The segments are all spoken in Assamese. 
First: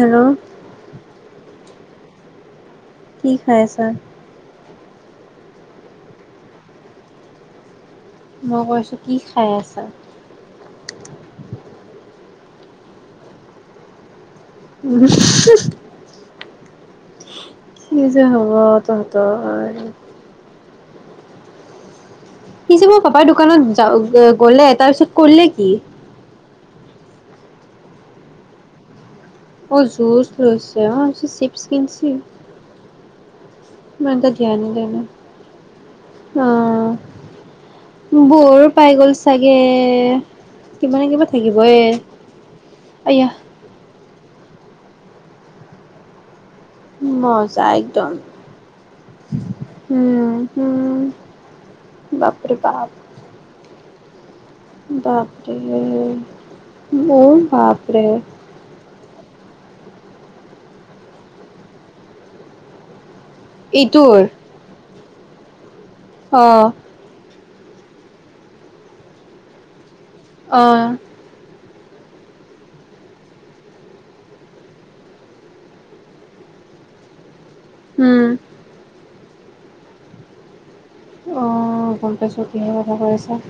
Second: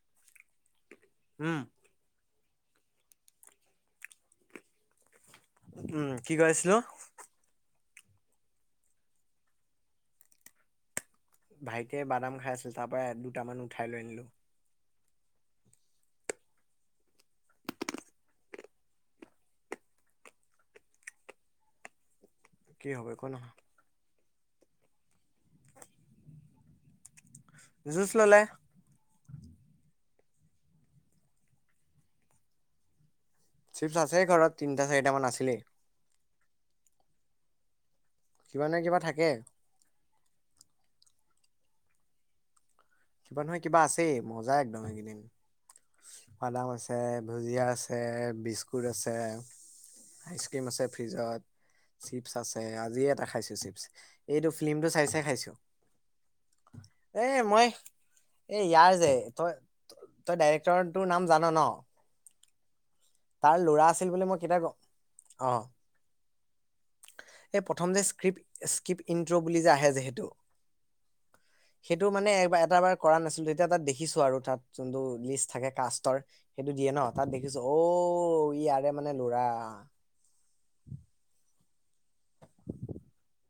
হেল্ল উম কি খাই আছা উম কি কৈ আছিলো মই কৈছো কি খাই আছা ভাইটিয়ে বাদাম খাই আছিল তাৰ পৰা দুটামান উঠাই লৈ আনিলো উম হুম কি যে হ'ব তহঁতৰ। পিছে কি মই হ'ব পাপাৰ একো নহয় দোকানত যা গলে তাৰ পিছত কৰিলে কি? যুঁজ ল'লে। অ জুচ লৈছে অ আনছো চিপছ কিনছি। চিপছ আছেই ঘৰত তিনিটা চাৰিটামান আছিলেই। অঁ কিবা বৌৰ নহয় কিবা পাই গল থাকে চাগে। কিমান কিবা থাকিব এ আই কিবা নহয় কিবা আছেই মজা একদম এইগেইদিন ভাদাম আছে। এ ভুজিয়া মজা আছে একদম। বিস্কুট আছে। উম আইচক্ৰীম আছে হুম ফ্ৰিজত চিপছ বাপৰে আছে বাপ। আজিয়ে এটা খাইছে চিপছ। এইটো ফিল্মটো চাই চাই খাইছো বাপৰে অ এ মই বাপৰে এ ইয়াৰ যে তই তই ডাইৰেক্টৰ তটো নাম জান ন। তাৰ লৰা আছিল এইটোৰ বুলি মই কেতিয়া কওঁ অঁ'। অঁ। এই প্ৰথম যে স্ক্ৰিপ্ট স্ক্ৰিপ্ট ইনট্ৰ' বুলি যে আহে যে হেতু অঁ' সেইটো মানে এটা বাৰ কৰা নাছিলো তেতিয়া তাত দেখিছো আৰু তাত যোনটো লিষ্ট থাকে কাষ্টৰ। সেইটো দিয়ে ন তাত দেখিছো উম অঔ ইয়াৰে মানে লৰা। [unintelligible] অঁ গম পাইছোঁ কিহৰ কথা কৈ আছা।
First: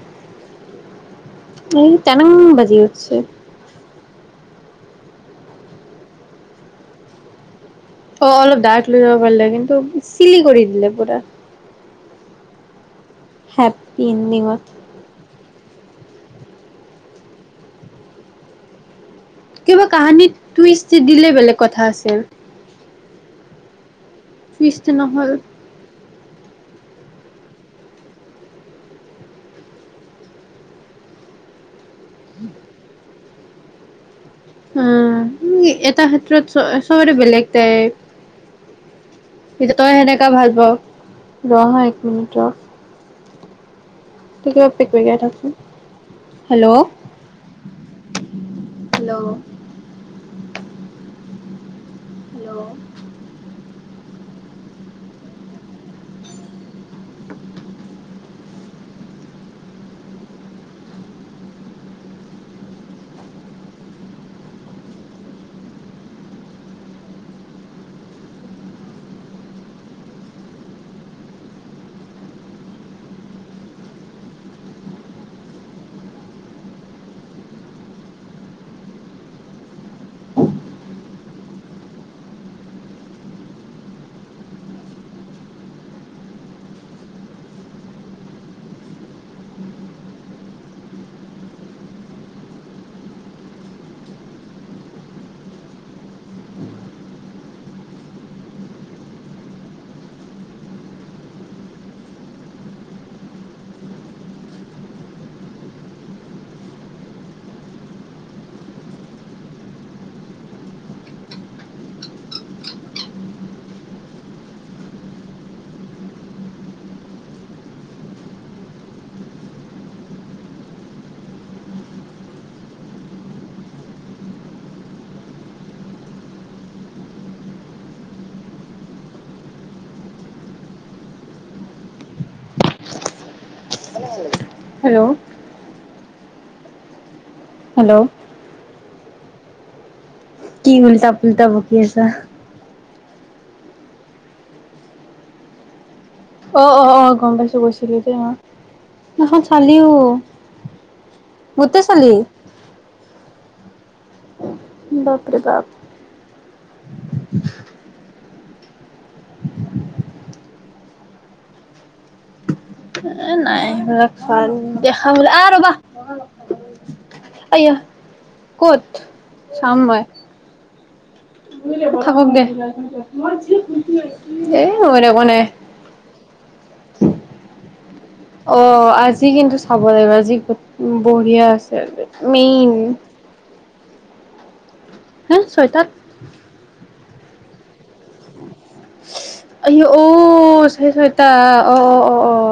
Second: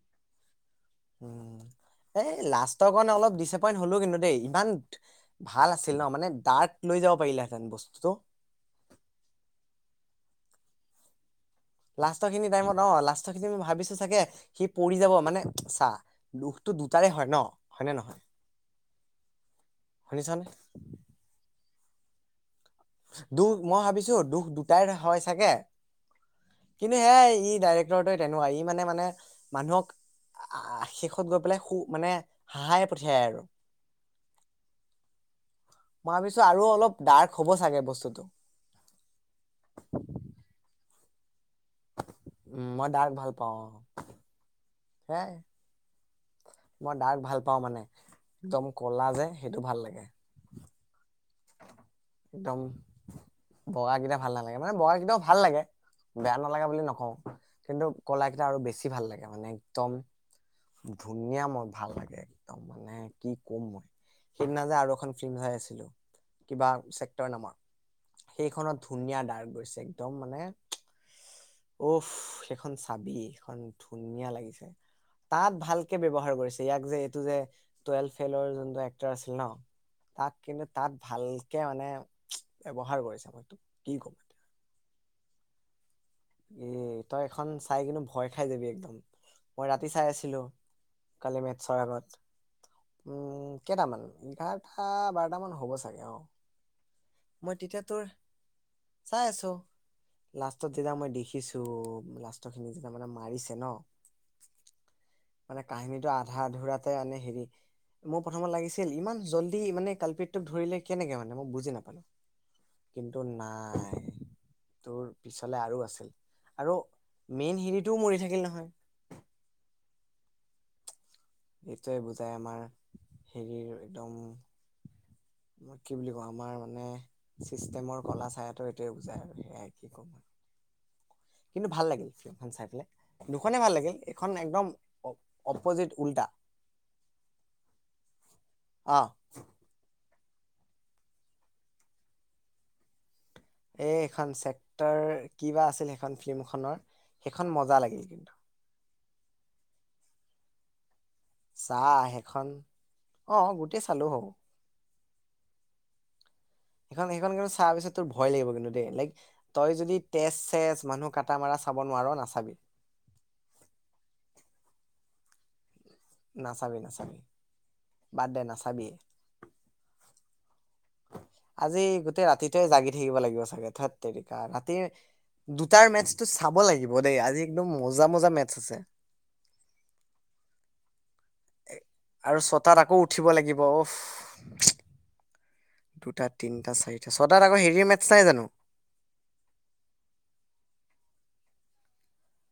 উম টানাং এই বাজি লাষ্টৰ কৰণে উঠছে। অলপ দিছেপ হলো কিন্তু দেই ইমান ভাল আছিল ন মানে ডাৰ্ক লৈ যাব পাৰিলা হেঁতেন বস্তুতটো। অ অলপ ডাগ্ক লৈ যাব পাৰিলে কিন্তু চিলি কৰি দিলে পুৰা। লাষ্ট খিনি টাইমত অঁ লাষ্ট খিনি মই ভাবিছো হেপ্পী চাগে এণ্ডিঙত সিপ পুৰি যাব মানে চাহ লোখটো দুটাৰে হয় ন হয়নে নহয়। কিবা কাহানিত শুনিছানে তু ইষ্টি দিলে বেলেগ কথা আছিল। দুখ মই ভাবিছো দুখ দুটাই টুইষ্ট হয় নহ'ল চাগে কিন্তু সেয়াই ই ডাইৰেক্টৰটোৱে তেনকুৱা ই মানে মানে মানুহক আ আ শেষত গৈ পেলাই সু মানে হাঁহাই পঠিয়াই আৰু। উম উ এটা মই ভাবিছো ক্ষেত্ৰত আৰু অলপ চবতে ডাৰ্ক বেলেগ হ'ব চাগে টাইপ। বস্তুটো হিত তই সেনেকা ভাল পাও দহা এক মিনিট মই দাক ভাল পাওঁ। সেয়াই [unintelligible] হেল্ল' মই দাগ ভাল পাওঁ মানে একদম কলা যে হেল্ল' সেইটো ভাল লাগে। একদম বগা কেইটা ভাল নালাগে মানে বগাগিটাও ভাল লাগে। বেয়া নালাগে বুলি নকওঁ কিন্তু কলা কেইটা আৰু বেছি ভাল লাগে মানে একদম ধুনীয়া মই ভাল লাগে একদম মানে কি ক'ম মই সেইদিনা যে আৰু এখন ফিল্ম চাই আছিলো কিবা চেক্টৰ নামৰ সেইখনত ধুনীয়া ডাগ্গ গৈছে একদম মানে অ'ফ সেইখন চাবি সেখন ধুনীয়া লাগিছে। তাত ভালকে ব্যৱহাৰ কৰিছে ইয়াক যে এইটো যে টোৱেলভ ফেলৰ যোনটো এক্টৰ আছিল ন। তাক কিন্তু তাত ভালকে মানে ব্যৱহাৰ কৰিছে মইটোক কি ক'ম। এ তই এখন চাই কিন্তু ভয় খাই যাবি একদম মই ৰাতি চাই আছিলো। কালি মেথছৰ আগত। উম কেটামান ইঘাৰটা বাৰটা মান হ'ব চাগে, অঁ' মই তেতিয়া তোৰ [inaudible] চাই আছোঁ লাষ্টত যেতিয়া মই দেখিছোঁ, লাষ্টৰখিনি [unintelligible] যেতিয়া মানে মাৰিছে ন মানে কাহিনীটো আধা আধোৰাকে এনে হেৰি [unintelligible] মোৰ প্ৰথমত লাগিছিল ইমান জল্দি মানে কাল্পিতটোক ধৰিলে কেনেকে মানে মই বুজি নাপালোঁ? [unintelligible] কিন্তু নাই [inaudible] তোৰ পিছত পিছফালে আৰু আছিল আৰু মেইন হেৰিটোও মৰি থাকিল নহয়। [unintelligible] এইটোৱেই বুজাই আমাৰ হেৰিৰ একদম [unintelligible] [unintelligible] মই কি বুলি ক‌ওঁ আমাৰ মানে চিষ্টেমৰ কলা চায়াটো এইটোৱেই বুজাই আৰু সেয়াই কি কম আৰু। [unintelligible] কিন্তু ভাল লাগিল ফিল্মখন চাই পেলাই। দুখনে ভাল লাগিল এইখন একদম হেল্ল' অপজিত উল্টা। [unintelligible] হেল্ল'! [unintelligible] অঁ! [inaudible] কি উল্টা-পুল্টা বকি আছা? [unintelligible] এই এখন ছেক্টৰ কিবা আছিল সেইখন অ' ফিল্মখনৰ অ' অ' গম সেইখন পাইছো মজা কৈছিলি লাগিল দেই অ'। কিন্তু। [unintelligible] সেইখন চালিও? [unintelligible] চা গোটেই চালি সেইখন [inaudible] অঁ গোটেই চালোঁ হব [unintelligible] বাপৰে বাপ। [unintelligible] সেইখন-সেইখন কিন্তু চোৱাৰ পিছত তোৰ ভয় লাগিব কিন্তু দেই লাইক [unintelligible] তই যদি তেজ-চেজ, মানুহ কাটা-মাৰা চাব নোৱাৰ নাচাবি। [unintelligible] এ নাই [unintelligible] সেইবিলাক ভাল দেখা বলে আহ ৰ'বা [unintelligible] নাচাবি নাচাবি [unintelligible] আয়া বাদ দে [inaudible] ক'ত? নাচাবিয়ে চাম মই আজি গোটেই থাকক দে ৰাতিটোৱেই জাগি থাকিব লাগিব চাগে ধেট তেৰিকা এ ৰাতিৰ মই একো নাই দু [unintelligible] দুটাৰ মেথছটো চাব লাগিব দেই, আজি একদম মজা-মজা মেথছ অ আছে। [unintelligible] আজি কিন্তু চাব লাগিব, আজি বঢ়িয়া আছে আৰু মেইন। ছটাত আকৌ [unintelligible] উঠিব লাগিব [unintelligible] [unintelligible] হে ছয়টাত দুটা, তিনিটা, চাৰিটা। ছয়টাত আকৌ হেৰিৰ মেটছ নাই জানো? [unintelligible] আ [unintelligible] অ! [unintelligible] ছয়টা অ-অ-অ-অ!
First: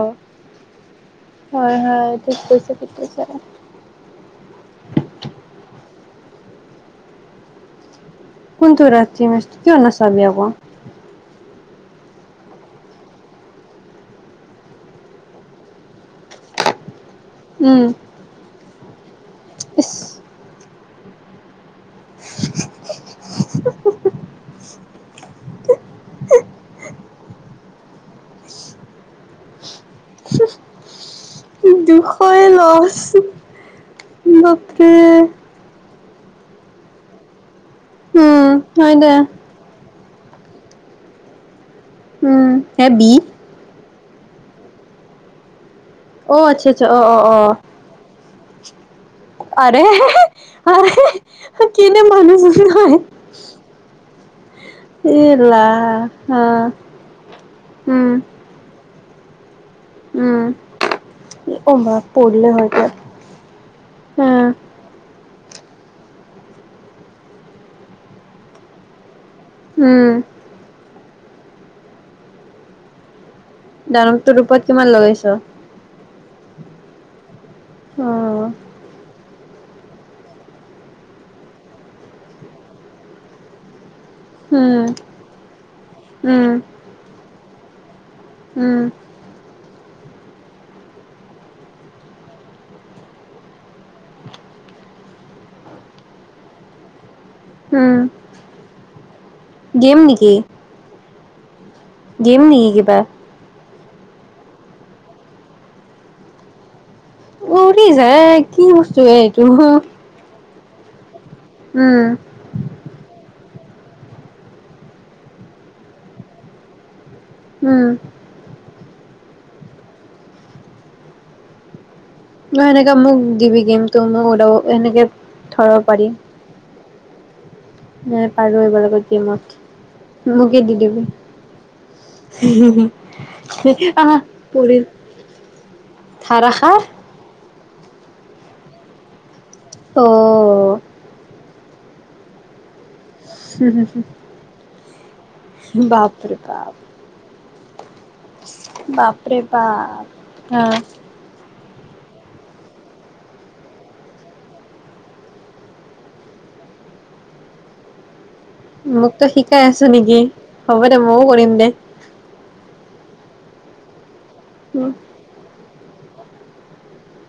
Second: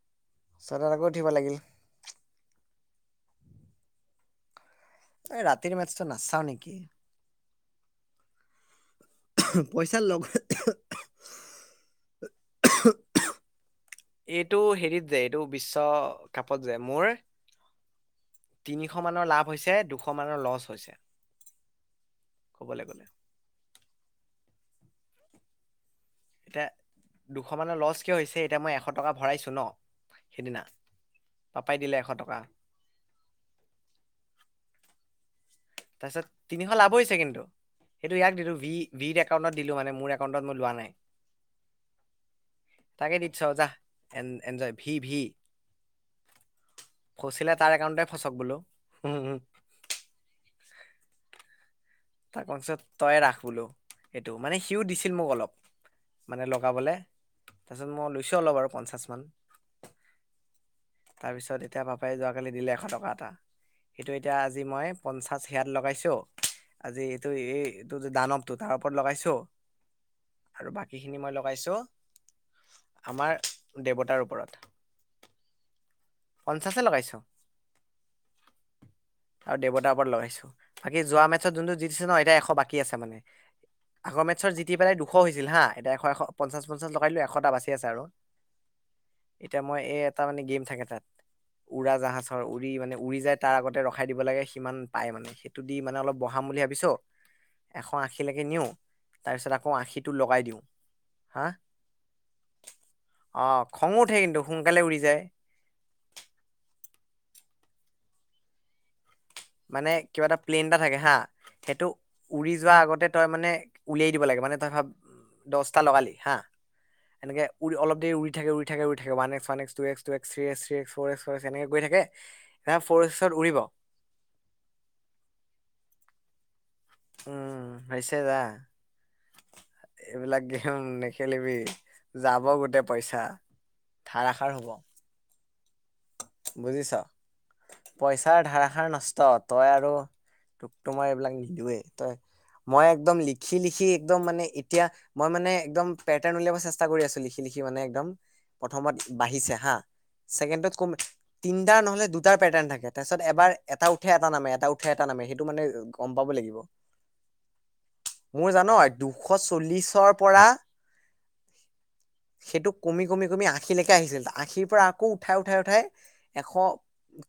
ছটাত আকৌ উঠিব লাগিল হয়-হয়। ঠিক কৈছা, ঠিক কৈছা। [unintelligible] এ ৰাতিৰ মেটছটো নাচাওঁ নেকি? [unintelligible] কোনটো ৰাতি মেথছ? কিয় পইচাৰ নাচাবি লগত আকৌ? [unintelligible] [inaudible] [unintelligible] এইটো হেৰিত যে এইটো বিশ্বকাপত যে মোৰ [unintelligible] উম! [unintelligible] তিনিশ মানৰ লাভ হৈছে, ইচ দুশ মানৰ লছ হৈছে। [unintelligible] ক'বলৈ গ'লে [unintelligible] এতিয়া দুশ মানৰ লছ কিয় হৈছে এতিয়া মই এশ টকা ভৰাইছোঁ ন সেইদিনা। [unintelligible] পাপাই দিলে এশ টকা। [unintelligible] [unintelligible] বাপৰে [inaudible] [inaudible] তাৰপিছত তিনিশ লাভ হৈছে কিন্তু সেইটো ইয়াক দিলোঁ [unintelligible] একাউণ্টত। দিলোঁ মানে মোৰ একাউন্টত মই লোৱা নাই। তাকে দি দিছোঁ আৰু যাহ। [unintelligible] [unintelligible] Enjoy V-V. [inaudible] ফচিলে তাৰ একাউণ্টতে ফচক বোলো। উম-উম। [unintelligible] আৰে আৰে কিনো মানুহ হয়। ৰাখবোলো। এইটো মানে সিও দিছিল মোক অলপ- মানে লগাবলে, তাৰপিছত মই লৈছো অলপ আৰু পঞ্চাশ মান। তাৰপিছত এতিয়া বা পাপাই পৰিলে যোৱাকালি হয় দিলে এশ তাত টকা এটা। সেইটো এতিয়া উম আজি মই পঞ্চাছ হেয়াত লগাইছোঁ। আজি এইটো এই এইটো যে দানৱটো তাৰ ওপৰত লগাইছো। উম। আৰু বাকীখিনি মই লগাইছোঁ, আমাৰ- দেৱতাৰ দানটো ওপৰত ৰূপত কিমান লগাইছ? পঞ্চাশে লগাইছো। অহ। আৰু দেৱতাৰ ওপৰত লৰাইছো, বাকি যোৱা মেচত যোনটো জিতিছে ন এতিয়া এশ বাকী আছে মানে- আগৰ মেটছত জিতি উম পেলাই দুশ হৈছিল হা এতিয়া এশ এশ উম পঞ্চা পঞ্চাশটাই দিলো এশটা বাচি আছে আৰু- উম। এতিয়া মই এ এটা মানে গেম থাকে তাত- উৰা জাহাজৰ উৰি মানে উৰি যায় তাৰ আগতে ৰখাই দিব লাগে সিমান পাই মানে- সেইটো দি মানে অলপ বঢ়াম বুলি ভাবিছোঁ, উম এশ আশী লৈকে নিও- তাৰপিছত আকৌ গেম আশিটো লগাই দিওঁ, হা- দিম নেকি কিবা? অ খঙ উঠে কিন্তু সোনকালে উৰি যায়। উৰি জাই কি বস্তু এ - মানে কিবা এটা প্লেইন এটা থাকে হা, সেইটো- উম উৰি যোৱা আগতে তই মানে উলিয়াই দিব লাগে মানে তই ভাব দহটা লগালি হা- এনেক উ উম অল দেৰি উৰি থাক উৰি থে উৰি থে ৱ এক্সৱ একস ট এক্ ট x three x three x four' x four x এনেকে কৰি থাকে। ন সেনেকাে ফ'ৰ মোক এক্সত উৰিব দিবি গেম তো মোক ওলও সেনেকে ধৰাব পাৰি। উম। হৈছে এ যা পাৰো এইবাৰ আগত দিয় মঠ- এইবিলাক গেম নেখেলিবি- যাব গোটেই পইচা, আহ ধাৰাষাৰ হব। পৰিল থাৰা খাৰ বুজিছ, পইচাৰ ধাৰাষাৰ নষ্ট তই অ আৰু- তোকতো মই এইবিলাক নিদোৱেই তই, মই একদম লিখি লিখি একদম মানে এতিয়া- মই মানে একদম পেটাৰ্ণ বাপৰে উলিয়াব বাপ চেষ্টা কৰি আছো লিখি লিখি মানে একদম- প্ৰথমত বাপৰে বাঢ়িছে হা, বাপ অ ছেকেণ্ডত- তিটাৰ নহলে দুটাৰ পেটাৰ্ণ থাকে তাৰপিছত এবাৰ এটা উঠে এটা নামে এটা উঠাই এটা নামে সেইটো মানে- গম পাব লাগিব। [unintelligible] মোৰ জান মোক দুশ তই শিকাই আছো চল্লিশৰ নেকি, পৰা হ'ব দে ময়ো কৰিম দে। সেইটো কমি কমি কমি আশীকে আহিছিল আশীৰ পৰা আকৌ উঠাই উঠ- উঠাই উঠাই, এশ-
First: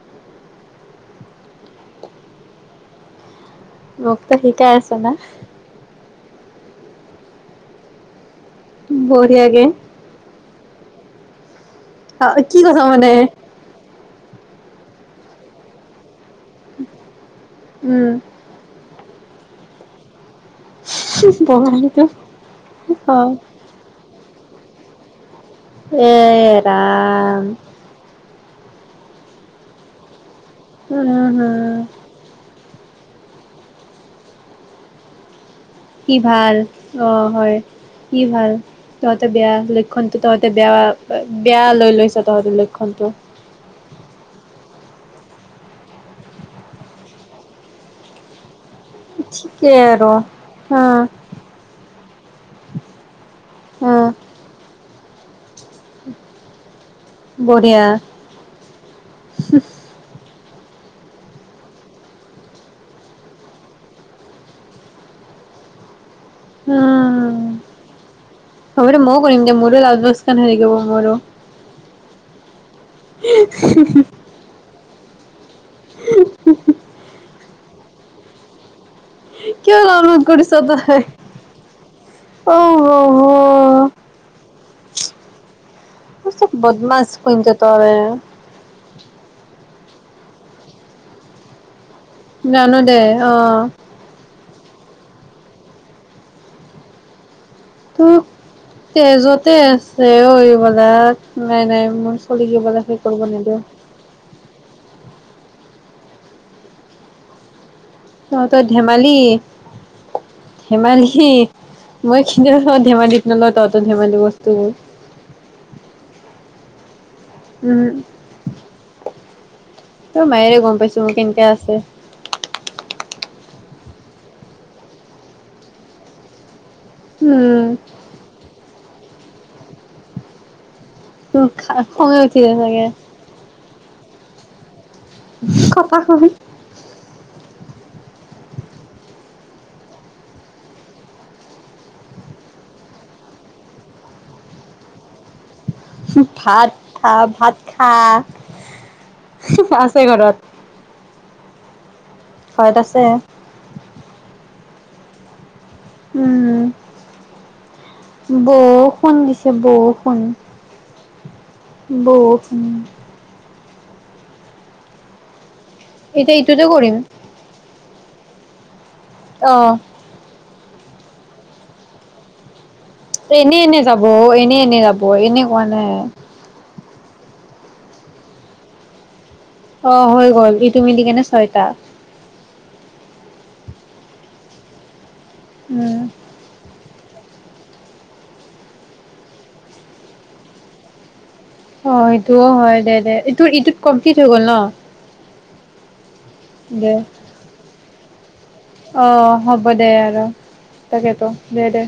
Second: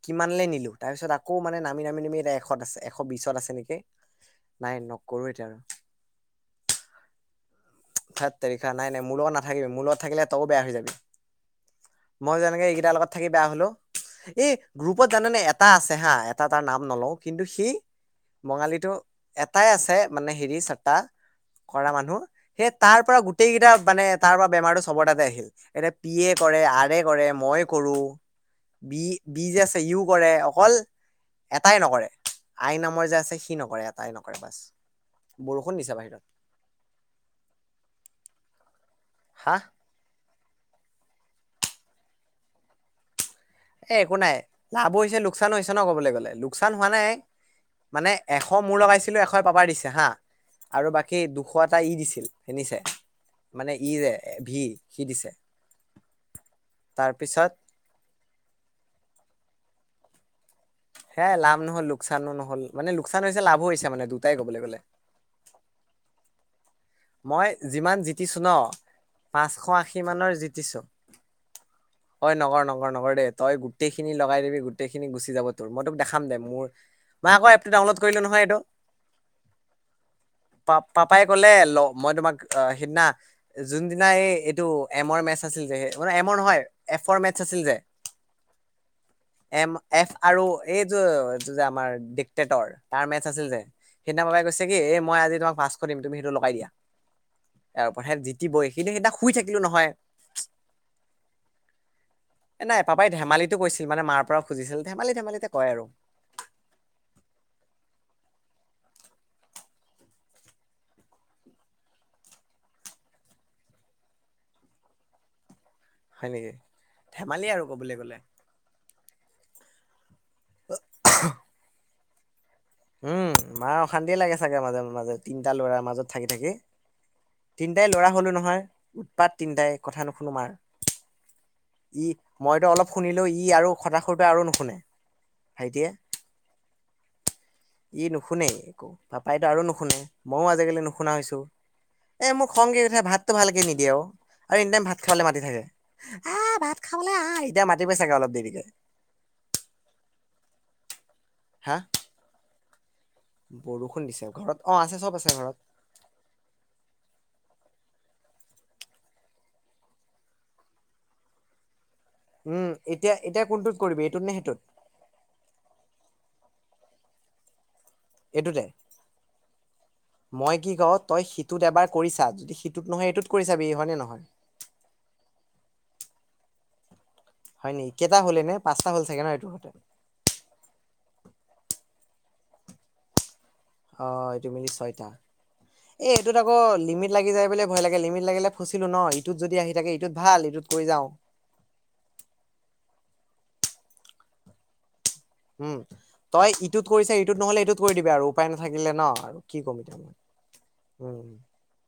কিমানে নিলো তাৰ পিছত আকৌ মানে নামি নামি নামি এতিয়া এশত আছে এশ বিশত আছে নেকি। মোক তই শিকাই আছ না। ঠেত তেৰিকা নাই নাই মোৰ লগত বঢ়িয়াকে নাথাকিবি মোৰ লগত - থাকিলে তও বেয়া হৈ যাবি, মই অ' কি যেনেকে কথা এইকেইটা মানে লগত- থাকি হলো এই গ্ৰুপত জানেনে এটা আছে হা এটা তাৰ নাম নলও কিন্তু সেই- উম। বঙালীটো এটাই আছে মানে হেৰি চাৰটা। কৰা বঙালীটো মানুহ সেই তাৰ অ পৰা গোটেই কেইটা মানে তাৰ পৰা বেমাৰটো চব তাতে আহিল। এতিয়া পি এ কৰে আৰ এ কৰে ৰাম মই কৰো বি বি যে আছে ইও কৰে। অকল উম হম এটাই নকৰে আই নামৰ যে আছে সি নকৰে এটাই নকৰে বাছ। বৰষুণ দিছে ই বাহিৰত ভাল অ হয় ই ভাল তহঁতে বেয়া হা ল লক্ষণ টো তহঁতে বেয়া বেয়া লৈ লৈছ তহঁতৰ লক্ষণতটো। এ একো নাই লাভ হৈছে লোকচান হৈছে ন ক'বলৈ গ'লে লোকচান হোৱা নাই মানে এশ মোৰ লগাইছিলো এশ পাবা ঠিকেই দিছে হা আৰু আৰু উম বাকী দু ওখ এটা ই দিছিল সেনিছে মানে ই উম যে ভি সি দিছে। তাৰপিছত বঢ়িয়া। সে লাভ নহল লোকচানো নহ'ল মানে লোকচান হৈছে লাভো হৈছে মানে দুটাই ক'বলৈ গ'লে। উম মই যিমান জিতিছো ন হ'ব দে ময়ো কৰিম দে পাঁচশ মোৰো লাউড আশী বক্স মানৰ খন হৈ থাকিব জিতিছোঁ। মোৰো হয় নগৰ নগৰ নগৰ দে তই গোটেই খিনি লগাই দিবি। গোটেইখিনি গুচি যাব তোৰ মই তোক দেখাম দে মোৰ মই আক এপটো ডাউনলোড কৰিলো নহয় এইটো। কিয় ডাউনলোড কৰিছ প তই পাপাই কলে। মই তোমাক অ সিদিনা হ যোনদিনা এই এইটো এমৰ মেচ আছিল যে, আপোনাৰ এমৰ চব নহয় বদমাছ এফৰ মেটছ কিন্তু আছিল যে। তই এম এফ আৰু এইয এইটো যে আমাৰ ডিক্টেটৰ জানো দে তাৰ মেটচ অ আছিল যে। সেইদিনাবাই কৈছে কি এই মই আজি তোমাক পাঁচশ দিম তুমি সেইটো লগাই দিয়া। ইয়াৰ ওপৰত ত হে জিতিবই কিন্তু সেইদিনা শুই তেজতে থাকিলো নহয় আছে উৰিবলাত নাই নাই মোৰ। এ নাই খলগিবলে সেই পাপাই কৰিব ধেমালিটো নিদওঁ। কৈছিল মানে মাৰ পৰা খুজিছিল ধেমালি ধেমালিতে কয় আৰু। তহঁতৰ ধেমালি। ধেমালি মই কিনি আছো ধেমালিত নলওঁ তহতত ধেমালি বস্তুোৰ। হয় নেকি ধেমালি আৰু উম কবলৈ গলে। তই মায়েৰে গম পাইছো মোৰ কেনেকে আছে। উম মা অশান্তি লাগে চাগে মাজে মাজে তিনিটা লৰাৰ মাজত থাকি থাকি। উম। তিনিটাই ল'ৰা হ'লো নহয় উৎপাত তিনিটাই কথা নুশুনো মাৰ। ই খঙে উঠিলে মইতো চাগে অলপ শুনিলেও ই আৰু খথাশুৰ পৰা আৰু নুশুনে। ভাইটিয়ে ককা শুন। ই নুশুনে একো পাপাইতো আৰু নুশুনে মইো আজিকালি নুশুনা হৈছো। এ মোৰ খং কি কঠা ভাতটো ভালকে নিদিয়ে অ আৰু এনি টাইম ভাত খাবে মাতি থাকে। আহ ভাত খাবলৈ খা আহ ভাত এতিয়া খা মাতিবই চাগে অলপ দেৰিকে আছে ঘৰত। হা? হয়ত আছে। বৰষুণ দিছে ঘৰত অ আছে চব আছে ঘৰত। উম। বৰষুণ দিছে বৰষুণ। বহ। উম এতিয়া এতিয়া কোনটোত কৰিবি এইটোত নে সেইটোত? এতিয়া ইটোতে কৰিম। এইটো এ। অঁ। মই কি কওঁ, তই সিটোত এবাৰ কৰিছা যদি। সিটোত নহয় এইটোত কৰি এনে চাবি এনে হয় নে যাব অ, নহয়? এনে এনে যাব এনে কোৱা নাই। হয় নে কেইটা হ'লে নে পচ হল চাগে ন এইটোৰতে [unintelligible] অ' হৈ গ'ল এইটো মিলি কেনে ছয়টা। অ' এইটো মিলি ছয়টা। উম। ইটোত আকৌ লিমিট লাগি যাই বুলিয় ভয় লাগে, লিমিট লাগিলে ফুচিলো ন ইটোত যদি আহি থাকে ইটোত ভাল ইটোত কৰি যাওঁ। অ' সেইটোও হয় দে, এইটো এইটোত কমপ্লিট হৈ গ'ল ন। উম, তই ইটোত দে কৰিছ ইটোত নহ'লে এইটোত কৰি দিবি আৰু উপায় নাথাকিলে অ ন আৰু হ'ব কি কম দে এতিয়া মই। আৰু তাকেতো। উম দে দে